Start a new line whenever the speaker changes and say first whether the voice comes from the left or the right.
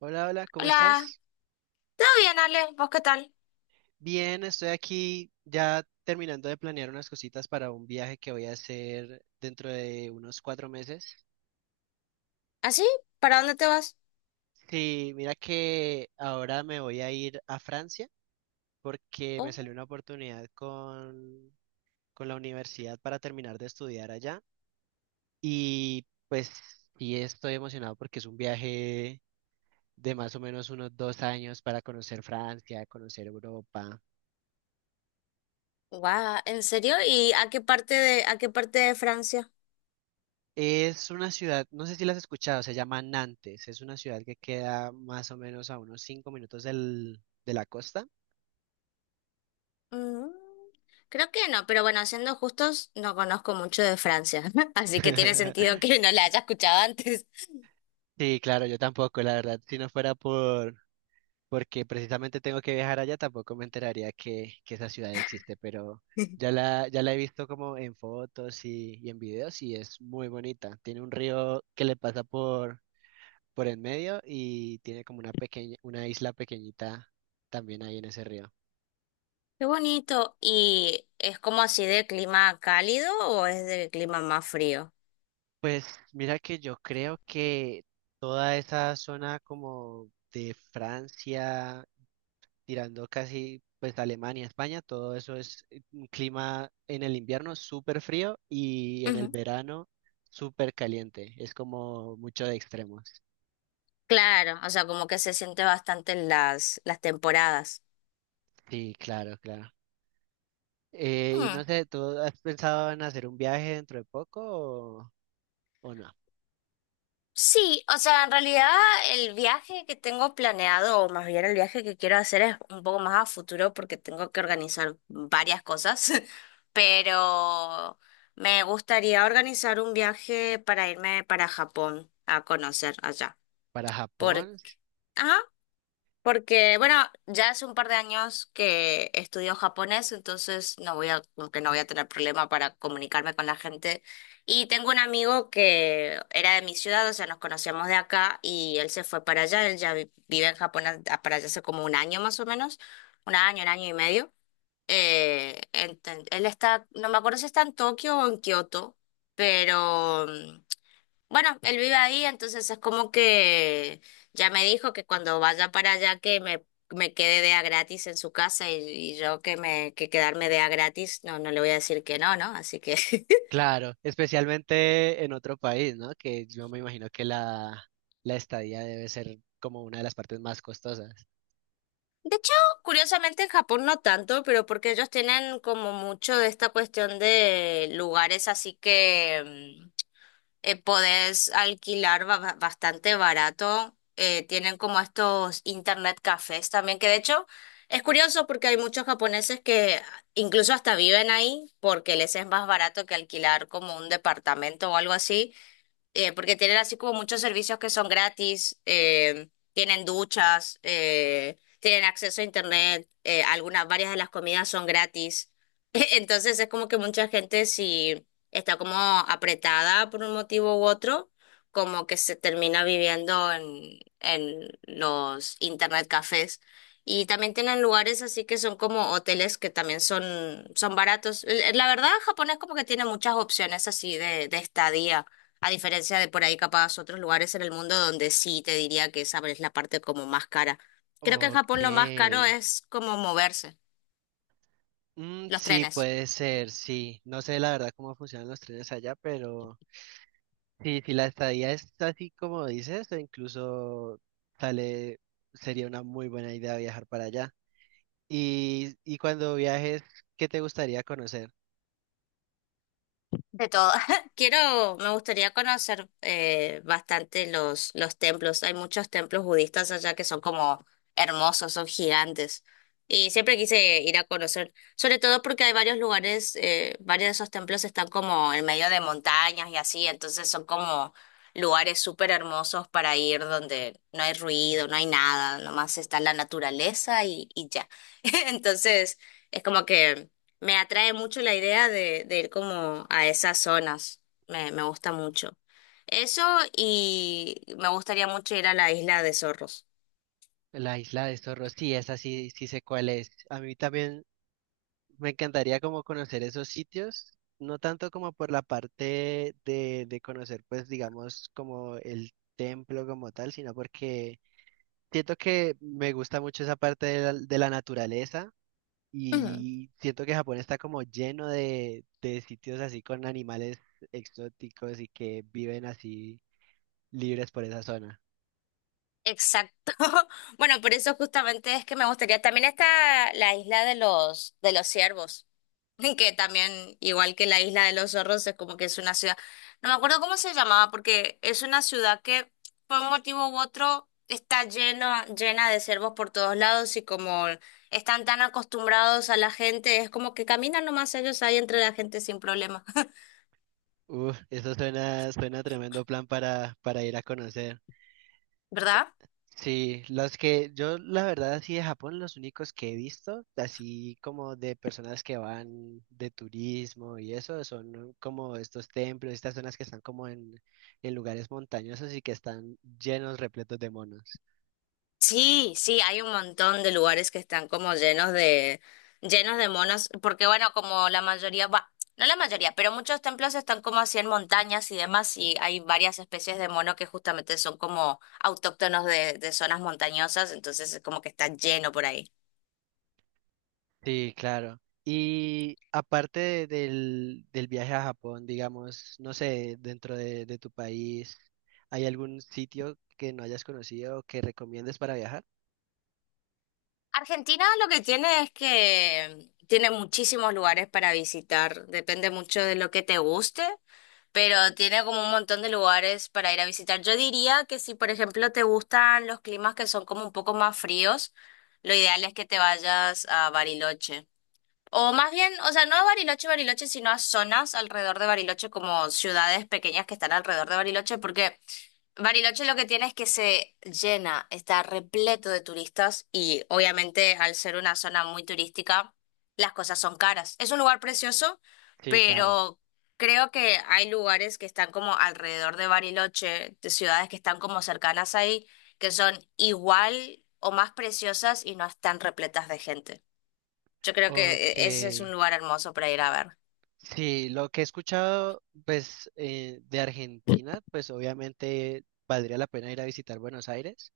right: Hola, hola, ¿cómo
left: Hola,
right: estás?
left: ¿todo bien, Ale? ¿Vos qué tal?
right: Bien, estoy aquí ya terminando de planear unas cositas para un viaje que voy a hacer dentro de unos cuatro meses.
left: ¿Así? ¿Para dónde te vas?
right: Sí, mira que ahora me voy a ir a Francia porque me salió
left: Oh,
right: una oportunidad con la universidad para terminar de estudiar allá y pues sí estoy emocionado porque es un viaje de más o menos unos dos años para conocer Francia, conocer Europa.
left: guau, ¿en serio? ¿Y a qué parte de Francia?
right: Es una ciudad, no sé si la has escuchado, se llama Nantes. Es una ciudad que queda más o menos a unos cinco minutos de la costa.
left: Mm, creo que no, pero bueno, siendo justos, no conozco mucho de Francia, así que tiene sentido que no la haya escuchado antes.
right: Sí, claro, yo tampoco, la verdad. Si no fuera por, Porque precisamente tengo que viajar allá, tampoco me enteraría que esa ciudad existe, pero ya la he visto como en fotos y en videos y es muy bonita. Tiene un río que le pasa por en medio y tiene como una pequeña, una isla pequeñita también ahí en ese río.
left: Qué bonito. ¿Y es como así de clima cálido o es de clima más frío?
right: Pues mira que yo creo que toda esa zona como de Francia, tirando casi pues Alemania, España, todo eso es un clima en el invierno súper frío y en el
left: Ujú.
right: verano súper caliente. Es como mucho de extremos.
left: Claro, o sea, como que se siente bastante en las temporadas.
right: Sí, claro, claro. Y no sé, ¿tú has pensado en hacer un viaje dentro de poco o no?
left: Sí, o sea, en realidad el viaje que tengo planeado, o más bien el viaje que quiero hacer es un poco más a futuro porque tengo que organizar varias cosas, pero me gustaría organizar un viaje para irme para Japón a conocer allá.
right: ¿Para
left: ¿Por
right: Japón?
left: Porque, bueno, ya hace un par de años que estudio japonés, entonces no voy a, como que no voy a tener problema para comunicarme con la gente. Y tengo un amigo que era de mi ciudad, o sea, nos conocíamos de acá y él se fue para allá, él vive en Japón para allá hace como un año más o menos, un año y medio. Él está, no me acuerdo si está en Tokio o en Kioto, pero bueno, él vive ahí, entonces es como que ya me dijo que cuando vaya para allá me quede de a gratis en su casa y yo que me que quedarme de a gratis, no, no le voy a decir que no, ¿no? Así que
right: Claro, especialmente en otro país, ¿no? Que yo me imagino que la estadía debe ser como una de las partes más costosas.
left: De hecho, curiosamente en Japón no tanto, pero porque ellos tienen como mucho de esta cuestión de lugares así que podés alquilar bastante barato. Tienen como estos internet cafés también, que de hecho es curioso porque hay muchos japoneses que incluso hasta viven ahí porque les es más barato que alquilar como un departamento o algo así, porque tienen así como muchos servicios que son gratis, tienen duchas, tienen acceso a internet, algunas, varias de las comidas son gratis. Entonces es como que mucha gente si está como apretada por un motivo u otro, como que se termina viviendo en los internet cafés. Y también tienen lugares así que son como hoteles que también son baratos. La verdad, Japón es como que tiene muchas opciones así de estadía. A diferencia de por ahí capaz otros lugares en el mundo donde sí te diría que esa es la parte como más cara. Creo que en
right: Ok.
left: Japón lo más caro es como moverse,
right: Mm,
left: los
right: sí,
left: trenes.
right: puede ser, sí. No sé la verdad cómo funcionan los trenes allá, pero sí, si la estadía es así como dices, o incluso sale, sería una muy buena idea viajar para allá. Y cuando viajes, ¿qué te gustaría conocer?
left: De todo. Quiero, me gustaría conocer bastante los templos. Hay muchos templos budistas allá que son como hermosos, son gigantes. Y siempre quise ir a conocer, sobre todo porque hay varios lugares, varios de esos templos están como en medio de montañas y así, entonces son como lugares súper hermosos para ir donde no hay ruido, no hay nada, nomás está la naturaleza y ya. Entonces, es como que... Me atrae mucho la idea de ir como a esas zonas. Me gusta mucho. Eso y me gustaría mucho ir a la isla de Zorros.
right: La isla de Zorro, sí, esa sí, sí sé cuál es. A mí también me encantaría como conocer esos sitios, no tanto como por la parte de conocer, pues digamos, como el templo como tal, sino porque siento que me gusta mucho esa parte de de la naturaleza y siento que Japón está como lleno de sitios así con animales exóticos y que viven así libres por esa zona.
left: Exacto. Bueno, por eso justamente es que me gustaría. También está la isla de los ciervos, que también, igual que la isla de los zorros, es como que es una ciudad. No me acuerdo cómo se llamaba, porque es una ciudad que por un motivo u otro está llena de ciervos por todos lados y como están tan acostumbrados a la gente, es como que caminan nomás ellos ahí entre la gente sin problema,
right: Uf, eso suena, suena tremendo plan para ir a conocer.
left: ¿verdad?
right: Sí, los que yo la verdad así de Japón, los únicos que he visto, así como de personas que van de turismo y eso, son como estos templos, estas zonas que están como en lugares montañosos y que están llenos, repletos de monos.
left: Sí, sí, hay un montón de lugares que están como llenos llenos de monos, porque bueno, como la mayoría, va, no la mayoría, pero muchos templos están como así en montañas y demás, y hay varias especies de mono que justamente son como autóctonos de zonas montañosas, entonces es como que está lleno por ahí.
right: Sí, claro. Y del viaje a Japón, digamos, no sé, dentro de tu país, ¿hay algún sitio que no hayas conocido que recomiendes para viajar?
left: Argentina lo que tiene es que tiene muchísimos lugares para visitar, depende mucho de lo que te guste, pero tiene como un montón de lugares para ir a visitar. Yo diría que si, por ejemplo, te gustan los climas que son como un poco más fríos, lo ideal es que te vayas a Bariloche. O más bien, o sea, no a Bariloche, Bariloche, sino a zonas alrededor de Bariloche, como ciudades pequeñas que están alrededor de Bariloche, porque Bariloche lo que tiene es que se llena, está repleto de turistas y obviamente al ser una zona muy turística, las cosas son caras. Es un lugar precioso,
right: Sí, claro.
left: pero creo que hay lugares que están como alrededor de Bariloche, de ciudades que están como cercanas ahí, que son igual o más preciosas y no están repletas de gente. Yo creo que
right: Ok.
left: ese es un lugar hermoso para ir a ver.
right: Sí, lo que he escuchado, pues, de Argentina, pues obviamente valdría la pena ir a visitar Buenos Aires,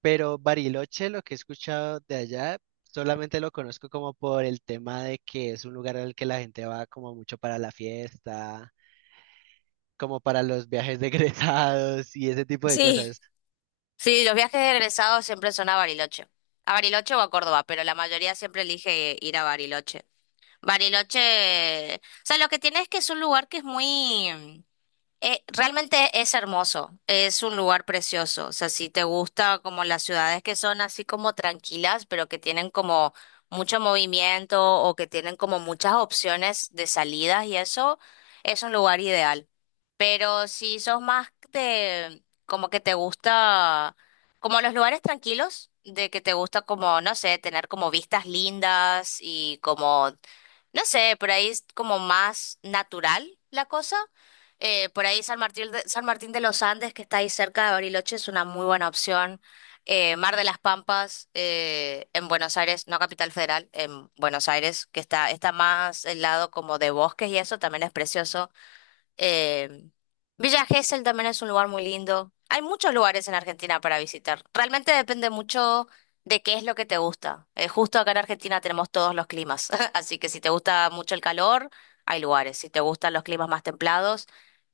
right: pero Bariloche, lo que he escuchado de allá, solamente lo conozco como por el tema de que es un lugar al que la gente va como mucho para la fiesta, como para los viajes de egresados y ese tipo de
left: Sí,
right: cosas.
left: sí, los viajes de egresados siempre son a Bariloche. A Bariloche o a Córdoba, pero la mayoría siempre elige ir a Bariloche. Bariloche, o sea, lo que tiene es que es un lugar que es muy. Realmente es hermoso, es un lugar precioso, o sea, si te gusta como las ciudades que son así como tranquilas, pero que tienen como mucho movimiento o que tienen como muchas opciones de salidas y eso es un lugar ideal. Pero si sos más de como que te gusta como los lugares tranquilos, de que te gusta como, no sé, tener como vistas lindas y como, no sé, por ahí es como más natural la cosa. Por ahí San Martín de los Andes, que está ahí cerca de Bariloche, es una muy buena opción. Mar de las Pampas, en Buenos Aires, no Capital Federal, en Buenos Aires, que está más el lado como de bosques y eso también es precioso. Eh, Villa Gesell también es un lugar muy lindo. Hay muchos lugares en Argentina para visitar. Realmente depende mucho de qué es lo que te gusta. Justo acá en Argentina tenemos todos los climas, así que si te gusta mucho el calor, hay lugares. Si te gustan los climas más templados,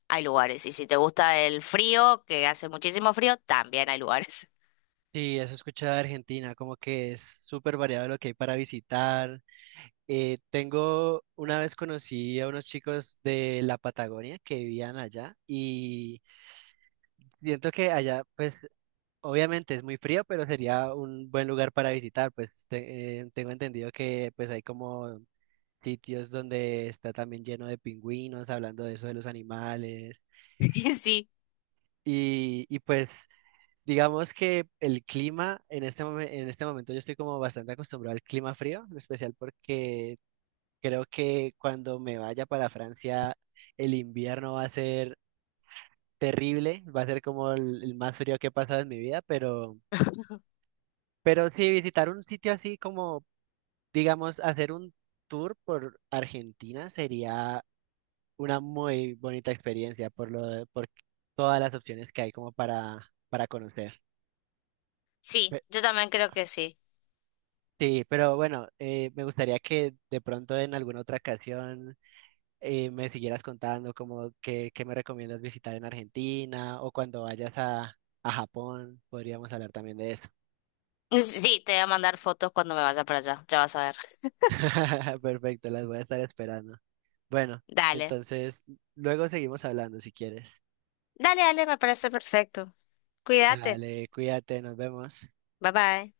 left: hay lugares. Y si te gusta el frío, que hace muchísimo frío, también hay lugares.
right: Sí, eso he escuchado de Argentina, como que es súper variado lo que hay para visitar. Tengo, una vez conocí a unos chicos de la Patagonia que vivían allá y siento que allá, pues obviamente es muy frío, pero sería un buen lugar para visitar, pues tengo entendido que pues hay como sitios donde está también lleno de pingüinos, hablando de eso de los animales
left: Y sí,
right: y pues digamos que el clima en en este momento yo estoy como bastante acostumbrado al clima frío, en especial porque creo que cuando me vaya para Francia, el invierno va a ser terrible, va a ser como el más frío que he pasado en mi vida, pero sí, visitar un sitio así como, digamos, hacer un tour por Argentina sería una muy bonita experiencia por todas las opciones que hay como para conocer.
left: sí,
right: Pe-
left: yo también creo que sí.
right: Sí, pero bueno, me gustaría que de pronto en alguna otra ocasión me siguieras contando como qué me recomiendas visitar en Argentina o cuando vayas a Japón, podríamos hablar también de eso.
left: Sí, te voy a mandar fotos cuando me vaya para allá, ya vas a ver.
right: Perfecto, las voy a estar esperando. Bueno,
left: Dale,
right: entonces luego seguimos hablando si quieres.
left: dale, dale, me parece perfecto. Cuídate,
right: Dale, cuídate, nos vemos.
left: bye bye.